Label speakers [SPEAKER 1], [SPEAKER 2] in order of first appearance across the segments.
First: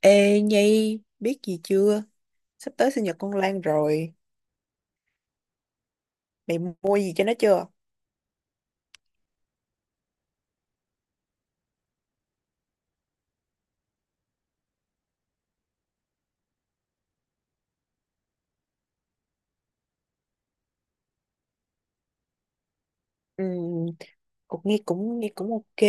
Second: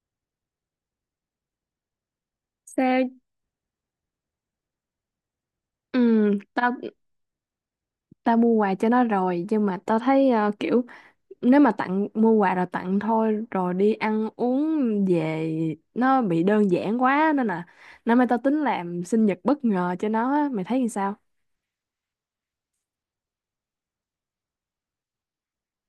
[SPEAKER 1] Ê Nhi, biết gì chưa? Sắp tới sinh
[SPEAKER 2] Sao?
[SPEAKER 1] nhật con Lan rồi.
[SPEAKER 2] Ừ,
[SPEAKER 1] Mày
[SPEAKER 2] tao
[SPEAKER 1] mua gì cho nó chưa?
[SPEAKER 2] tao mua quà cho nó rồi nhưng mà tao thấy kiểu nếu mà tặng mua quà rồi tặng thôi rồi đi ăn uống về nó bị đơn giản quá, nên là năm nay tao tính làm sinh nhật bất ngờ cho nó á. Mày thấy như sao?
[SPEAKER 1] Ừ, cũng nghe cũng ok,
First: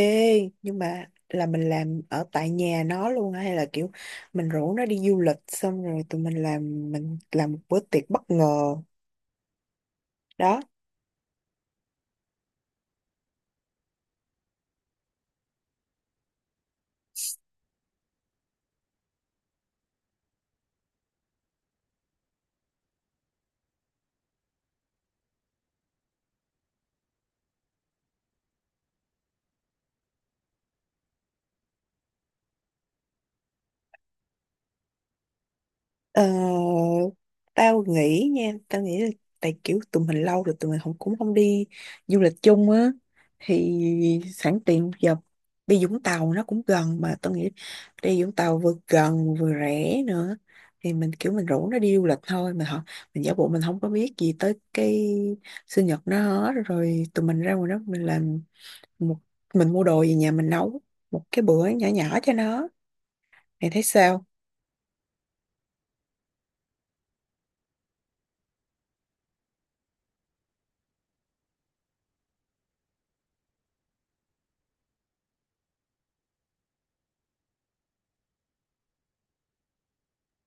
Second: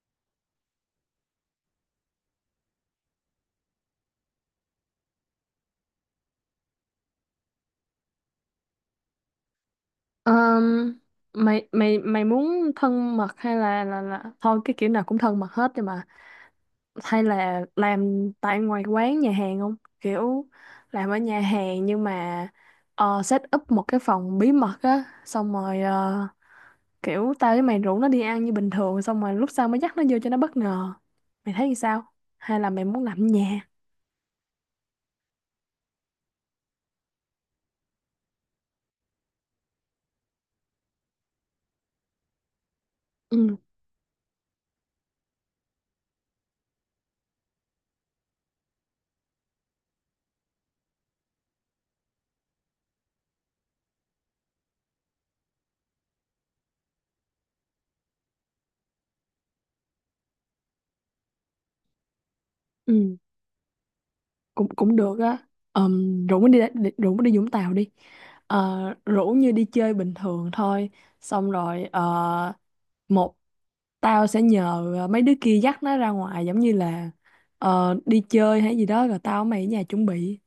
[SPEAKER 1] nhưng mà là mình làm ở tại nhà nó luôn hay là kiểu mình rủ nó đi du lịch xong rồi tụi mình làm một bữa tiệc bất ngờ. Đó.
[SPEAKER 2] Ờm, mày mày mày muốn thân mật hay là thôi, cái kiểu nào cũng thân mật hết, nhưng mà hay là làm tại ngoài quán nhà hàng không, kiểu làm ở nhà hàng nhưng mà set up một cái phòng bí mật á, xong rồi kiểu tao với mày rủ nó đi ăn như bình thường, xong rồi lúc sau mới dắt nó vô cho nó bất ngờ. Mày thấy thì sao, hay là mày muốn làm ở nhà?
[SPEAKER 1] Ờ, tao nghĩ nha, tao nghĩ là tại kiểu tụi mình lâu rồi tụi mình không cũng không đi du lịch chung á.
[SPEAKER 2] Ừ,
[SPEAKER 1] Thì sẵn tiện giờ đi Vũng Tàu nó cũng gần, mà tao nghĩ đi Vũng Tàu vừa gần vừa rẻ nữa. Thì mình kiểu mình rủ nó đi du lịch thôi, mình họ mình giả bộ mình không có biết gì tới cái sinh nhật nó hết. Rồi tụi mình ra ngoài đó mình làm một, mình mua đồ về nhà mình nấu một cái bữa nhỏ nhỏ cho nó.
[SPEAKER 2] ừ,
[SPEAKER 1] Mày thấy sao?
[SPEAKER 2] cũng cũng được á. Rủ nó đi đi- rủ nó đi Vũng Tàu đi. Ờ, rủ như đi chơi bình thường thôi, xong rồi ờ, một tao sẽ nhờ mấy đứa kia dắt nó ra ngoài giống như là đi chơi hay gì đó, rồi tao với mày ở nhà chuẩn bị,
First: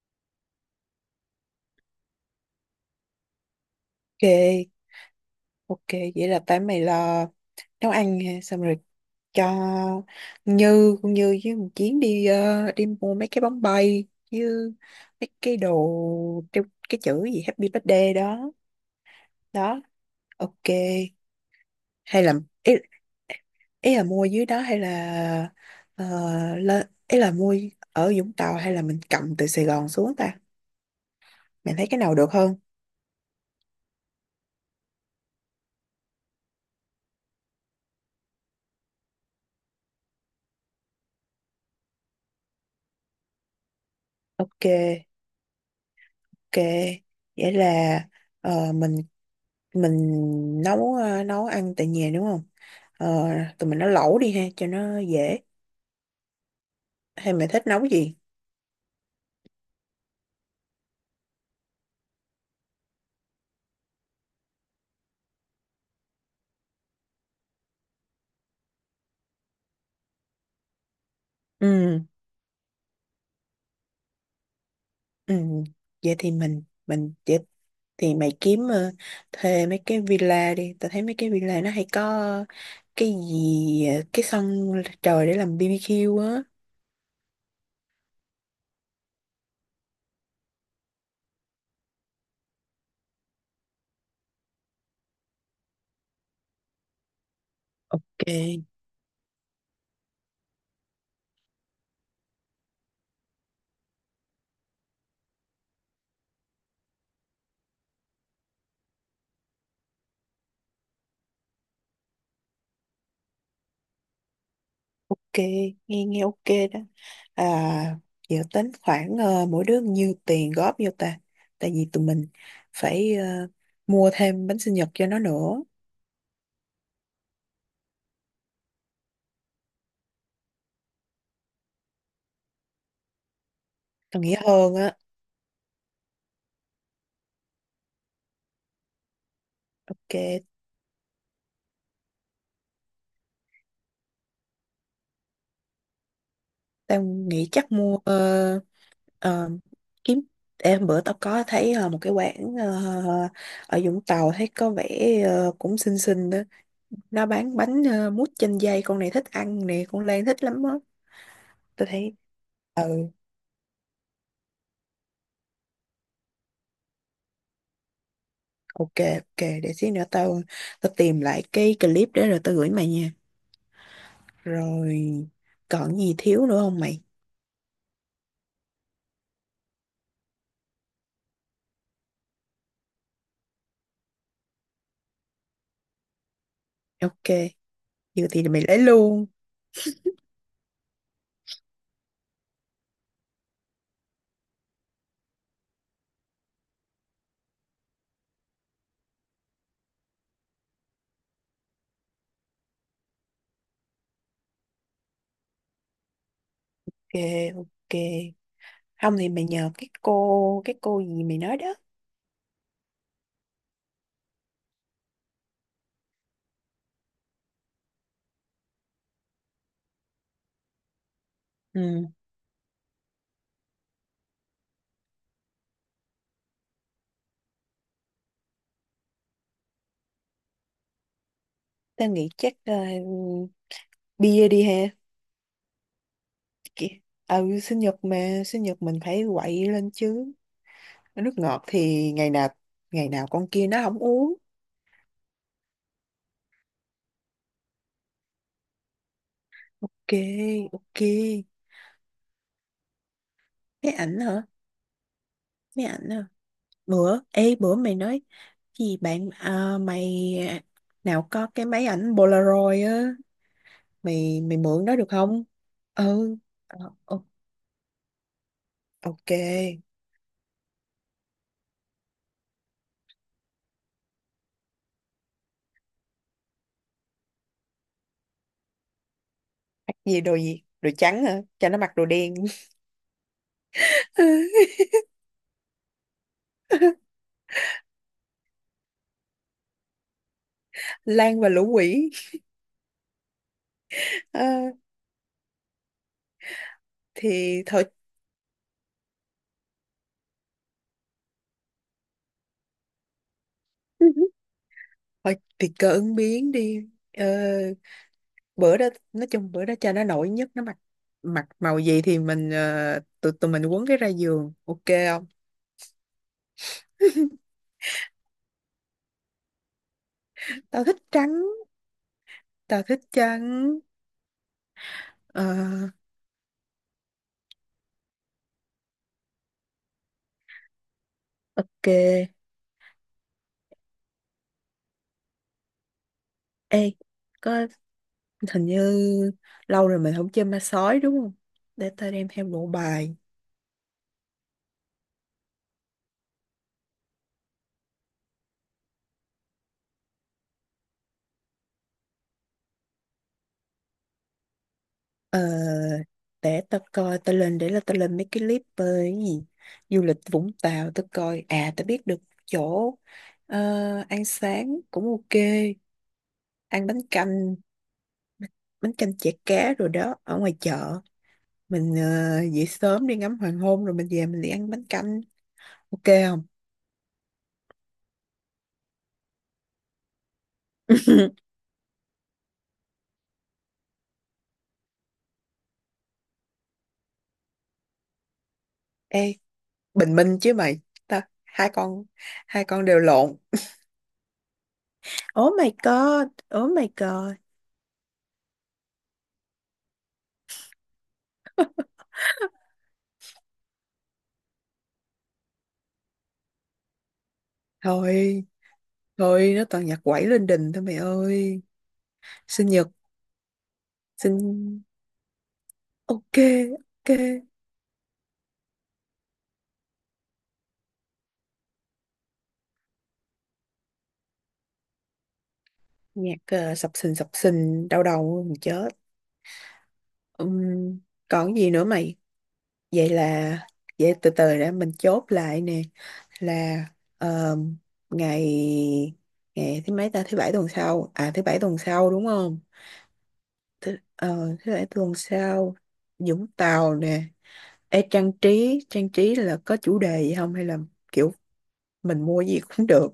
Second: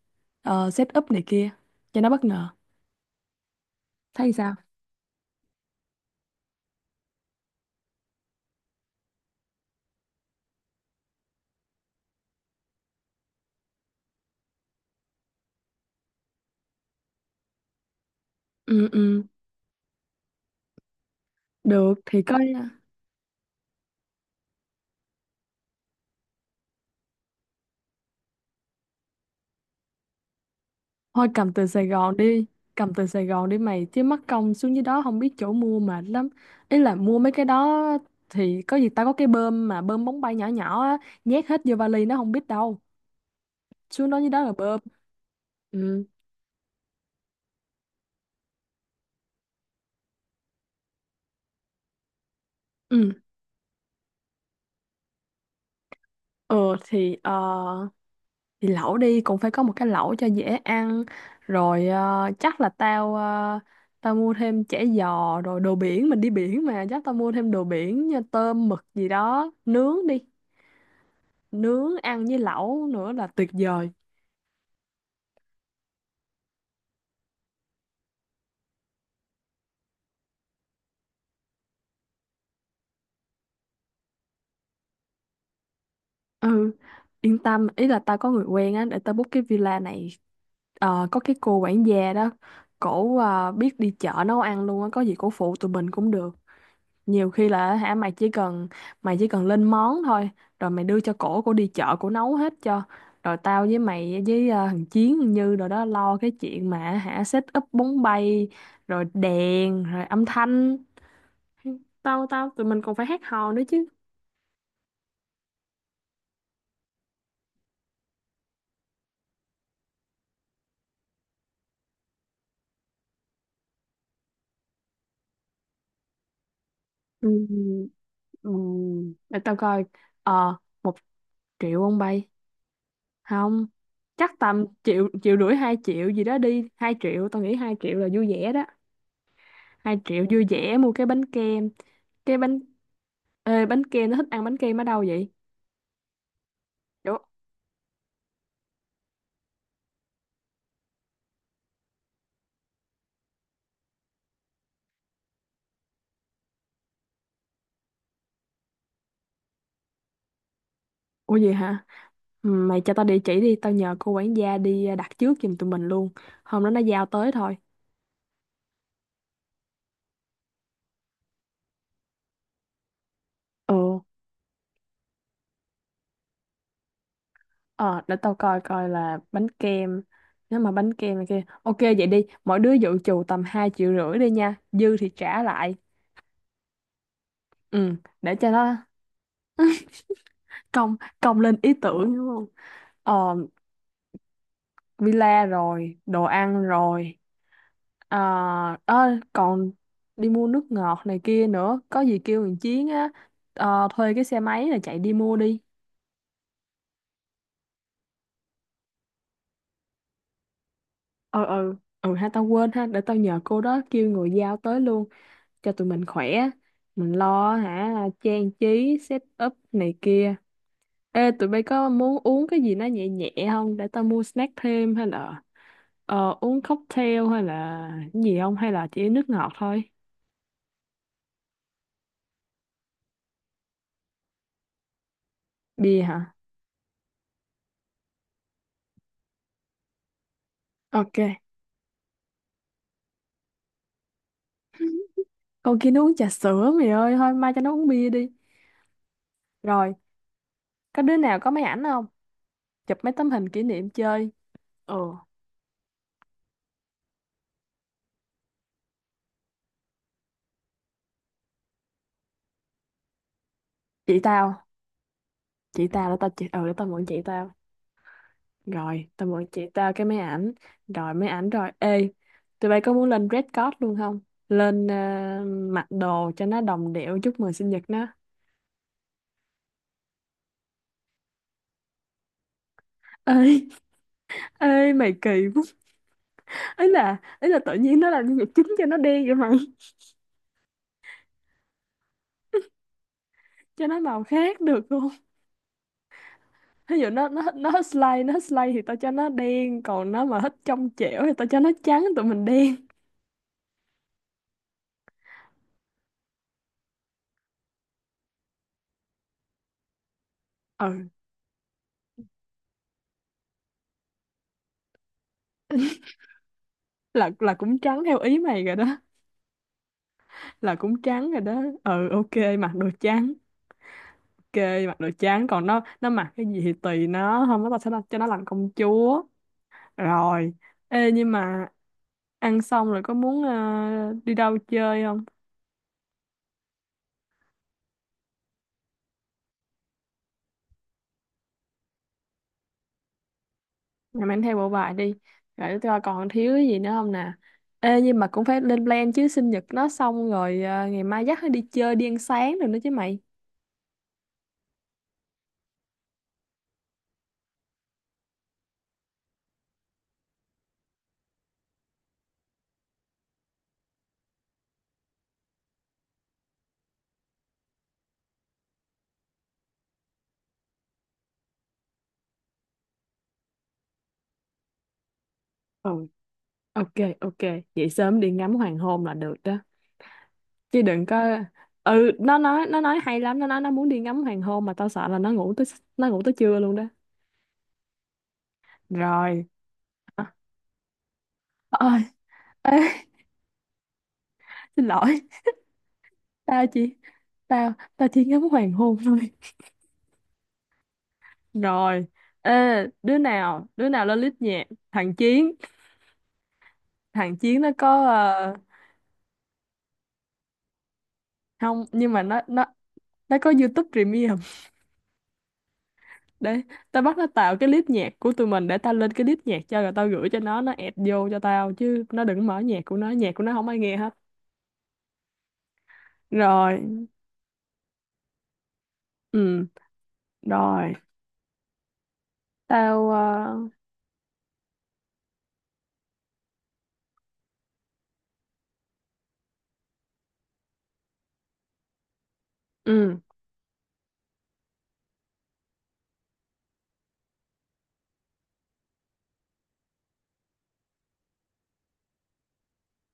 [SPEAKER 2] set up này kia cho nó bất ngờ. Thấy sao?
[SPEAKER 1] Ok ok, vậy là tại mày lo nấu ăn ha, xong rồi cho Như, con Như với một Chiến đi đi mua mấy cái bóng bay, như mấy cái đồ treo cái chữ gì Happy Birthday đó
[SPEAKER 2] Ừ, ừ,
[SPEAKER 1] đó. Ok.
[SPEAKER 2] được thì
[SPEAKER 1] Hay là
[SPEAKER 2] coi.
[SPEAKER 1] ý, ý là mua dưới đó hay là ờ, lên, ý là mua ở Vũng Tàu hay là mình cầm từ Sài Gòn xuống ta?
[SPEAKER 2] Thôi cầm từ
[SPEAKER 1] Mình
[SPEAKER 2] Sài
[SPEAKER 1] thấy cái nào
[SPEAKER 2] Gòn
[SPEAKER 1] được
[SPEAKER 2] đi.
[SPEAKER 1] hơn?
[SPEAKER 2] Cầm từ Sài Gòn đi mày, chứ mắc công xuống dưới đó không biết chỗ mua, mệt lắm. Ý là mua mấy cái đó thì có gì tao có cái bơm mà bơm bóng bay nhỏ nhỏ á, nhét hết vô vali nó không biết đâu, xuống đó dưới đó là
[SPEAKER 1] Ok
[SPEAKER 2] bơm. Ừ,
[SPEAKER 1] ok, vậy là ờ, mình mình nấu nấu ăn tại nhà đúng không?
[SPEAKER 2] ừ,
[SPEAKER 1] ờ, Tụi mình nấu lẩu đi ha cho nó dễ,
[SPEAKER 2] ừ. thì
[SPEAKER 1] hay mày thích nấu
[SPEAKER 2] ờ
[SPEAKER 1] gì?
[SPEAKER 2] thì lẩu đi, cũng phải có một cái lẩu cho dễ ăn. Rồi chắc là tao mua thêm chả giò rồi đồ biển, mình đi biển mà, chắc tao mua thêm đồ biển như tôm mực gì đó, nướng đi, nướng
[SPEAKER 1] Ừ
[SPEAKER 2] ăn với lẩu nữa là tuyệt vời.
[SPEAKER 1] ừ, vậy thì mình vậy. Thì mày kiếm thuê mấy cái villa đi, tao thấy mấy cái villa nó hay có cái gì cái sân trời để làm BBQ á.
[SPEAKER 2] Ừ, yên tâm, ý là tao có người quen á, để tao book cái villa này. Có cái cô quản gia đó, cổ biết đi chợ nấu ăn luôn á, có gì cổ phụ tụi mình cũng được, nhiều khi là hả. mày chỉ
[SPEAKER 1] Ok.
[SPEAKER 2] cần mày chỉ cần lên món thôi, rồi mày đưa cho cổ, cổ đi chợ, cổ nấu hết cho. Rồi tao với mày với thằng Chiến, thằng Như rồi đó lo cái chuyện mà hả set up bóng bay rồi đèn rồi âm thanh. Tao tao Tụi mình còn phải hát hò nữa chứ.
[SPEAKER 1] Ok, nghe nghe ok đó. À, dự tính khoảng mỗi đứa nhiêu tiền góp vô ta? Tại vì tụi mình phải mua thêm bánh sinh nhật cho nó nữa.
[SPEAKER 2] Ừ, ừ, để tao coi. ờ Một triệu ông bay không?
[SPEAKER 1] Tao
[SPEAKER 2] Chắc
[SPEAKER 1] nghĩ
[SPEAKER 2] tầm
[SPEAKER 1] hơn á.
[SPEAKER 2] triệu, triệu rưỡi, hai triệu gì đó đi. Hai triệu tao nghĩ hai triệu là vui vẻ đó. Hai
[SPEAKER 1] Ok,
[SPEAKER 2] triệu vui vẻ mua cái bánh kem, cái bánh. Ê, bánh kem nó thích ăn bánh kem ở đâu vậy?
[SPEAKER 1] tao
[SPEAKER 2] Ủa.
[SPEAKER 1] nghĩ chắc mua ờ, kiếm. Em bữa tao có thấy một cái quán ở Vũng Tàu thấy có vẻ cũng xinh xinh đó. Nó bán bánh mút chanh dây, con này thích ăn nè, con Lan thích lắm á.
[SPEAKER 2] Ủa, gì hả?
[SPEAKER 1] Tao thấy.
[SPEAKER 2] Ừ, mày cho tao
[SPEAKER 1] Ừ.
[SPEAKER 2] địa chỉ đi, tao nhờ cô quản gia đi à, đặt trước giùm tụi mình luôn, hôm đó nó giao tới thôi.
[SPEAKER 1] Ok, ok, để xíu nữa tao, tao tìm lại cái clip để rồi tao gửi mày nha.
[SPEAKER 2] Ừ,
[SPEAKER 1] Rồi còn gì thiếu nữa không mày?
[SPEAKER 2] ờ để tao coi coi là bánh kem, nếu mà bánh kem này kia ok vậy đi, mỗi đứa dự trù tầm hai triệu rưỡi đi nha, dư thì trả lại.
[SPEAKER 1] Ok,
[SPEAKER 2] Ừ,
[SPEAKER 1] vừa
[SPEAKER 2] để
[SPEAKER 1] thì
[SPEAKER 2] cho
[SPEAKER 1] mày
[SPEAKER 2] nó
[SPEAKER 1] lấy luôn.
[SPEAKER 2] công công lên ý tưởng đúng không? ờ villa rồi đồ ăn rồi. À, ơ, còn đi mua nước ngọt này kia nữa, có gì kêu thằng Chiến á, thuê cái xe máy là chạy đi mua đi.
[SPEAKER 1] Ok, ok. Không thì mày nhờ cái cô gì mày
[SPEAKER 2] Ừ,
[SPEAKER 1] nói
[SPEAKER 2] ừ,
[SPEAKER 1] đó.
[SPEAKER 2] ừ ha, tao quên ha, để tao nhờ cô đó kêu người giao tới luôn cho tụi mình khỏe, mình lo hả trang trí set up này kia. Ê, tụi bay
[SPEAKER 1] Ừ,
[SPEAKER 2] có muốn uống cái gì nó nhẹ nhẹ không? Để tao mua snack thêm, hay là uống cocktail hay là cái gì không, hay là chỉ nước ngọt thôi?
[SPEAKER 1] tao nghĩ chắc bia đi ha.
[SPEAKER 2] Bia hả?
[SPEAKER 1] Kì- Ừ, sinh nhật mà, sinh nhật mình phải quậy lên chứ.
[SPEAKER 2] Ok.
[SPEAKER 1] Nước ngọt thì ngày nào con kia nó không uống.
[SPEAKER 2] Con kia nó uống trà sữa mày ơi, thôi mai cho nó uống bia đi. Rồi,
[SPEAKER 1] Ok, ok.
[SPEAKER 2] có đứa nào có máy ảnh không? Chụp mấy tấm hình kỷ niệm
[SPEAKER 1] Máy ảnh
[SPEAKER 2] chơi.
[SPEAKER 1] hả?
[SPEAKER 2] Ừ,
[SPEAKER 1] Máy ảnh hả? Bữa ê bữa mày nói gì bạn à, mày nào có cái máy ảnh Polaroid á,
[SPEAKER 2] chị
[SPEAKER 1] mày
[SPEAKER 2] tao,
[SPEAKER 1] mày mượn đó được không?
[SPEAKER 2] chị tao, để tao
[SPEAKER 1] Ừ.
[SPEAKER 2] chị, ừ, để tao
[SPEAKER 1] Ờ,
[SPEAKER 2] mượn chị
[SPEAKER 1] ô-
[SPEAKER 2] tao. Rồi, tao
[SPEAKER 1] ok
[SPEAKER 2] mượn chị tao cái máy ảnh. Rồi máy ảnh rồi. Ê, tụi bay có muốn lên Red Card luôn không? Lên mặc đồ cho nó đồng điệu chúc mừng sinh nhật nó.
[SPEAKER 1] gì, đồ gì, đồ trắng hả, cho nó mặc đồ đen.
[SPEAKER 2] Ê, ê mày kỳ quá. Ấy là, ấy là tự nhiên nó làm nhân vật chính cho nó đen vậy mày.
[SPEAKER 1] Lan và lũ quỷ.
[SPEAKER 2] Cho nó màu
[SPEAKER 1] Ờ,
[SPEAKER 2] khác được không? Ví dụ nó nó
[SPEAKER 1] thì
[SPEAKER 2] nó
[SPEAKER 1] thôi,
[SPEAKER 2] hết slide, nó hết slide thì tao cho nó đen, còn nó mà hết trong trẻo thì tao cho nó trắng, tụi mình đen.
[SPEAKER 1] thôi thì cơ ứng biến đi. Ờ, bữa đó nói chung bữa đó cho nó nổi nhất, nó mặc
[SPEAKER 2] Ừ,
[SPEAKER 1] mặc màu gì thì mình tụi tụi mình quấn cái ra giường ok không?
[SPEAKER 2] là cũng trắng theo ý mày rồi đó, là
[SPEAKER 1] Tao thích
[SPEAKER 2] cũng trắng
[SPEAKER 1] trắng,
[SPEAKER 2] rồi đó. Ừ, ok, mặc
[SPEAKER 1] tao
[SPEAKER 2] đồ
[SPEAKER 1] thích
[SPEAKER 2] trắng.
[SPEAKER 1] trắng.
[SPEAKER 2] Ok, mặc đồ trắng,
[SPEAKER 1] Ờ,
[SPEAKER 2] còn nó mặc cái gì thì tùy nó, không có tao sẽ đặt- cho nó làm công chúa. Rồi. Ê nhưng mà
[SPEAKER 1] ok.
[SPEAKER 2] ăn xong rồi có muốn đi đâu chơi không?
[SPEAKER 1] Ê, có hình như lâu rồi mình không chơi ma sói đúng không? Để tao đem theo bộ bài.
[SPEAKER 2] Rồi mang theo bộ bài đi. Rồi coi còn thiếu cái gì nữa không nè. Ê nhưng mà cũng phải lên plan chứ, sinh nhật nó xong rồi ngày mai dắt nó đi chơi đi ăn sáng rồi nữa chứ mày.
[SPEAKER 1] Ờ, để tao coi, tao lên, để là tao lên mấy cái clip về cái gì. Du lịch Vũng Tàu, tao coi. À, tao biết được chỗ ờ, ăn sáng cũng ok. Ăn bánh canh chả cá rồi đó, ở ngoài chợ. Mình dậy sớm đi ngắm hoàng hôn rồi mình về mình đi ăn bánh canh. Ok
[SPEAKER 2] Ừ,
[SPEAKER 1] không?
[SPEAKER 2] ok, ok, vậy sớm đi ngắm hoàng hôn là được đó. Chứ đừng có. Ừ, nó nói, nó nói hay lắm, nó nói nó muốn đi ngắm hoàng hôn mà tao sợ là nó ngủ tới, nó ngủ tới trưa luôn đó.
[SPEAKER 1] Ê,
[SPEAKER 2] Rồi.
[SPEAKER 1] Bình
[SPEAKER 2] À,
[SPEAKER 1] Minh chứ mày, ta, hai
[SPEAKER 2] ơi,
[SPEAKER 1] con hai
[SPEAKER 2] ê,
[SPEAKER 1] con đều lộn.
[SPEAKER 2] xin lỗi,
[SPEAKER 1] Oh my god,
[SPEAKER 2] tao
[SPEAKER 1] oh my
[SPEAKER 2] chỉ,
[SPEAKER 1] god.
[SPEAKER 2] tao tao chỉ ngắm hoàng hôn thôi. Rồi, ê, đứa nào lên list nhạc? Thằng Chiến, thằng Chiến nó có
[SPEAKER 1] Thôi thôi nó toàn nhạc quẩy lên đình thôi mày ơi.
[SPEAKER 2] không, nhưng mà nó nó
[SPEAKER 1] Sinh nhật,
[SPEAKER 2] nó có YouTube Premium.
[SPEAKER 1] sinh ok
[SPEAKER 2] Đấy, tao
[SPEAKER 1] ok
[SPEAKER 2] bắt nó tạo cái list nhạc của tụi mình, để tao lên cái list nhạc cho, rồi tao gửi cho nó add vô cho tao, chứ nó đừng mở nhạc của nó không ai nghe hết.
[SPEAKER 1] nhạc
[SPEAKER 2] Rồi,
[SPEAKER 1] sập sình đau đầu mình chết.
[SPEAKER 2] ừ, rồi,
[SPEAKER 1] Ừm, còn gì nữa mày? Vậy
[SPEAKER 2] tao
[SPEAKER 1] là, vậy từ từ để mình chốt lại nè, là ờ, ngày, ngày thứ mấy ta, thứ bảy tuần sau à, thứ bảy tuần sau đúng không?
[SPEAKER 2] ừ,
[SPEAKER 1] Thế, ờ, thế để tuần sau Vũng Tàu nè. Ê, trang trí là có chủ đề gì không hay là kiểu mình mua gì cũng được?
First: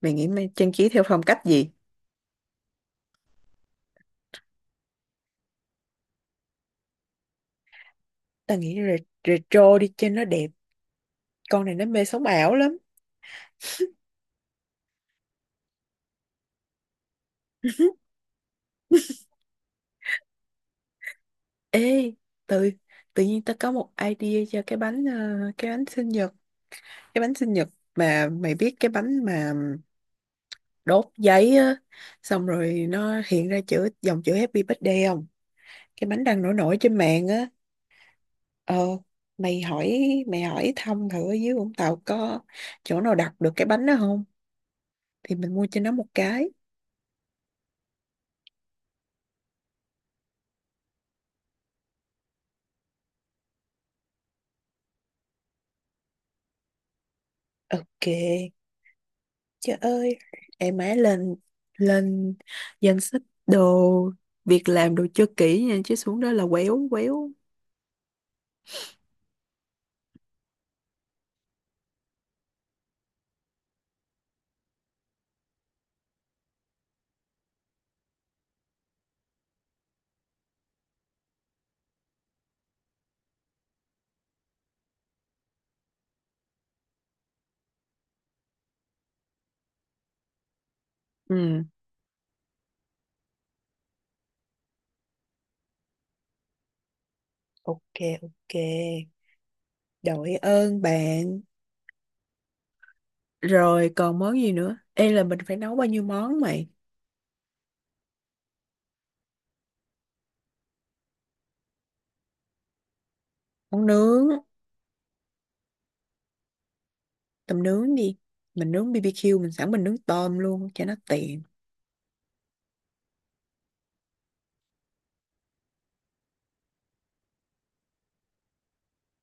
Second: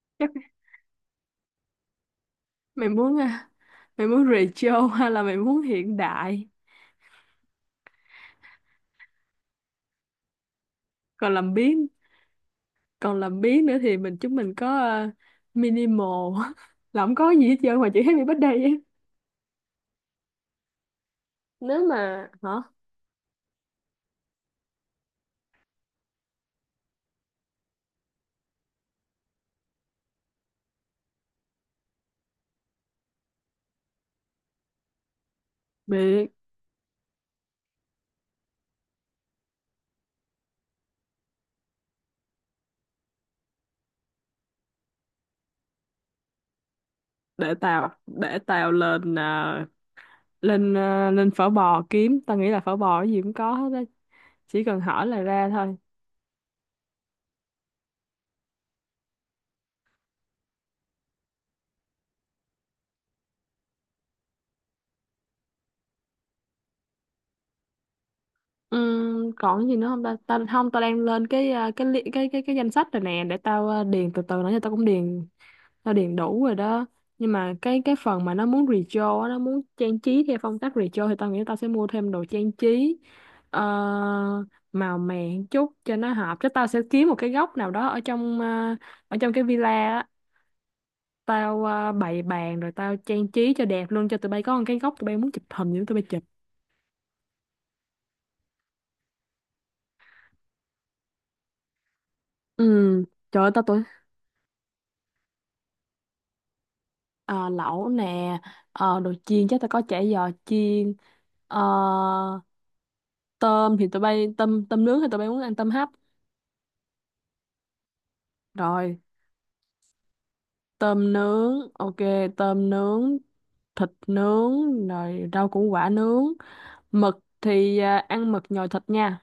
[SPEAKER 1] Mày nghĩ
[SPEAKER 2] chắc
[SPEAKER 1] mày trang trí theo phong cách gì?
[SPEAKER 2] mày muốn à, mày muốn retro hay là mày muốn hiện đại?
[SPEAKER 1] Tao nghĩ re- retro đi cho nó đẹp,
[SPEAKER 2] Còn làm
[SPEAKER 1] con này nó
[SPEAKER 2] biếng,
[SPEAKER 1] mê sống ảo lắm.
[SPEAKER 2] còn làm biếng nữa thì chúng mình có minimal là không có gì hết trơn ngoài chữ happy birthday ấy.
[SPEAKER 1] Ê
[SPEAKER 2] Nếu mà hả
[SPEAKER 1] tự, tự nhiên tao có một idea cho cái bánh cái bánh sinh nhật cái bánh sinh nhật mà mày biết, cái bánh mà đốt giấy á xong rồi nó hiện ra chữ, dòng chữ Happy Birthday không? Cái bánh
[SPEAKER 2] biết.
[SPEAKER 1] đang nổi nổi trên mạng á. Ờ, mày hỏi mày hỏi thăm thử ở dưới Vũng Tàu có chỗ nào đặt được cái bánh đó không thì mình mua cho nó một cái.
[SPEAKER 2] Để tao, để tao lên à, lên à, lên phở bò kiếm, tao nghĩ là phở bò cái gì cũng có hết á, chỉ cần hỏi là ra thôi.
[SPEAKER 1] Ok. Trời ơi, em má, lên, lên danh sách đồ, việc làm đồ cho kỹ nha chứ xuống đó là quéo quéo.
[SPEAKER 2] Còn gì nữa không ta? Ta không, tao đang lên cái cái li- cái cái danh sách rồi nè, để tao điền từ từ nữa, cho tao cũng điền, nó điền đủ rồi đó. Nhưng mà cái phần mà nó muốn retro á, nó muốn trang trí theo phong cách retro thì tao nghĩ tao sẽ mua thêm đồ trang trí ờ, màu mè một chút cho nó hợp, chứ tao sẽ kiếm một cái góc nào đó ở trong ở trong cái villa á,
[SPEAKER 1] Ừ
[SPEAKER 2] tao bày bàn rồi tao trang trí cho đẹp luôn, cho tụi bay có một cái góc, tụi bay muốn chụp hình gì đó tụi bay chụp.
[SPEAKER 1] ok ok, đội ơn bạn.
[SPEAKER 2] Ừ, trời ơi tao tưởng.
[SPEAKER 1] Rồi còn món gì nữa? Ê là mình phải nấu bao nhiêu món mày?
[SPEAKER 2] Ờ, lẩu nè, đồ chiên chắc tao có chả giò chiên, ờ, tôm
[SPEAKER 1] Món
[SPEAKER 2] thì tụi bay,
[SPEAKER 1] nướng,
[SPEAKER 2] tôm tôm nướng thì tụi bay muốn ăn tôm hấp?
[SPEAKER 1] tầm nướng đi. Mình nướng
[SPEAKER 2] Rồi,
[SPEAKER 1] BBQ, mình sẵn mình nướng tôm luôn cho nó
[SPEAKER 2] tôm
[SPEAKER 1] tiện.
[SPEAKER 2] nướng, ok, tôm nướng, thịt nướng, rồi rau củ quả nướng. Mực thì à, ăn mực nhồi thịt nha.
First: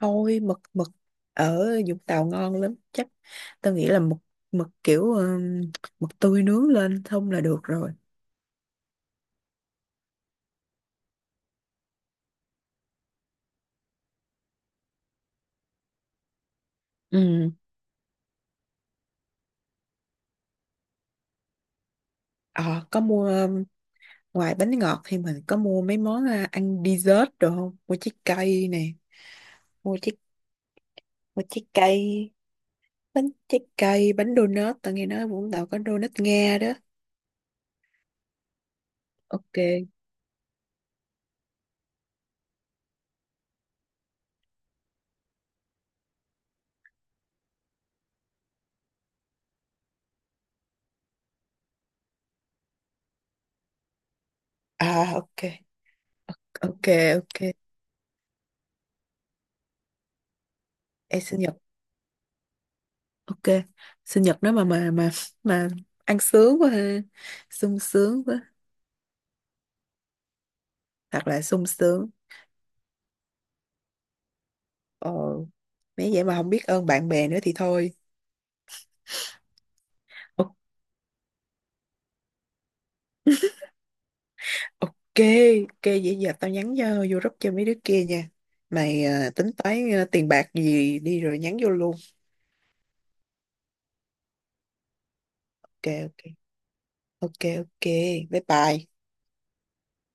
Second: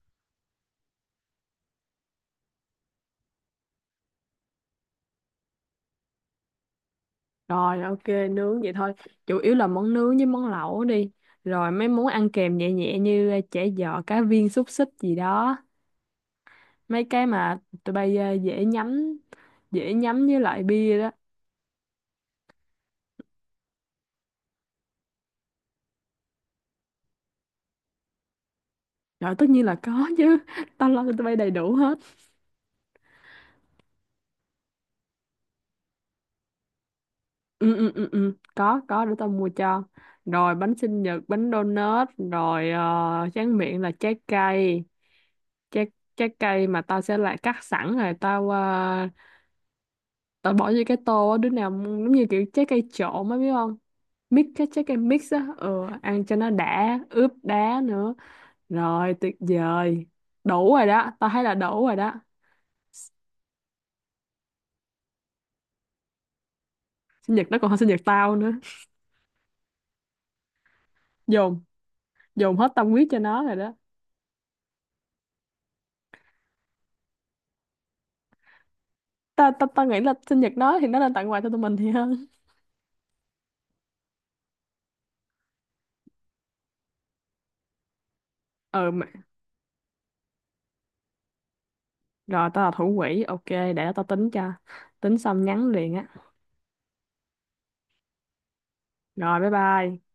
[SPEAKER 1] Thôi mực, mực ở Vũng Tàu ngon lắm, chắc tao nghĩ là mực, mực kiểu mực tươi nướng lên không là được
[SPEAKER 2] Rồi,
[SPEAKER 1] rồi.
[SPEAKER 2] ok, nướng vậy thôi. Chủ yếu là món nướng với món lẩu đi. Rồi mấy món ăn kèm nhẹ nhẹ như à, chả giò, cá viên, xúc xích gì đó. Mấy cái
[SPEAKER 1] Ừ.
[SPEAKER 2] mà tụi bay à, dễ nhắm với lại bia đó.
[SPEAKER 1] Ờ có mua ngoài bánh ngọt thì mình có mua mấy món à, ăn dessert được không, mua trái cây nè?
[SPEAKER 2] Rồi tất nhiên là
[SPEAKER 1] Mua
[SPEAKER 2] có
[SPEAKER 1] trái,
[SPEAKER 2] chứ. Tao lo cho tụi bay
[SPEAKER 1] mua
[SPEAKER 2] đầy
[SPEAKER 1] trái
[SPEAKER 2] đủ hết.
[SPEAKER 1] cây, bánh trái cây, bánh donut, tao nghe nói Vũng Tàu có donut Nga đó.
[SPEAKER 2] Ừ, ừ, ừ, ừ, có, để tao mua cho.
[SPEAKER 1] Ok
[SPEAKER 2] Rồi bánh sinh nhật, bánh donut, rồi tráng miệng là trái cây. Trái Trái cây mà tao sẽ lại cắt sẵn, rồi tao bỏ vô cái tô á, đứa nào muốn- giống như kiểu trái cây trộn á biết không, mix cái trái cây
[SPEAKER 1] à,
[SPEAKER 2] mix
[SPEAKER 1] ok
[SPEAKER 2] á. Ừ, ăn cho nó
[SPEAKER 1] ok
[SPEAKER 2] đã, ướp
[SPEAKER 1] ok.
[SPEAKER 2] đá nữa. Rồi tuyệt vời, đủ rồi đó,
[SPEAKER 1] Em
[SPEAKER 2] tao
[SPEAKER 1] sinh
[SPEAKER 2] thấy là
[SPEAKER 1] nhật,
[SPEAKER 2] đủ rồi đó.
[SPEAKER 1] ok, sinh nhật nếu mà ăn sướng quá ha,
[SPEAKER 2] Sinh nhật nó còn hơn
[SPEAKER 1] sung
[SPEAKER 2] sinh nhật
[SPEAKER 1] sướng
[SPEAKER 2] tao nữa.
[SPEAKER 1] quá, thật là
[SPEAKER 2] Dồn
[SPEAKER 1] sung sướng.
[SPEAKER 2] Dồn hết tâm huyết cho nó rồi đó.
[SPEAKER 1] Ồ, nếu vậy mà không biết ơn bạn bè nữa thì thôi.
[SPEAKER 2] Ta ta ta nghĩ là sinh nhật
[SPEAKER 1] Ok,
[SPEAKER 2] nó thì nó nên tặng quà cho tụi mình thì hơn.
[SPEAKER 1] ok, vậy giờ tao nhắn cho vô group cho mấy đứa kia nha.
[SPEAKER 2] Ừ
[SPEAKER 1] Mày
[SPEAKER 2] mà.
[SPEAKER 1] à, tính toán à, tiền bạc gì đi rồi nhắn vô luôn.
[SPEAKER 2] Rồi tao là thủ quỹ, ok để tao tính cho, tính xong nhắn
[SPEAKER 1] Ok,
[SPEAKER 2] liền á.
[SPEAKER 1] ok, ok, ok, bye bye.
[SPEAKER 2] Rồi bye bye.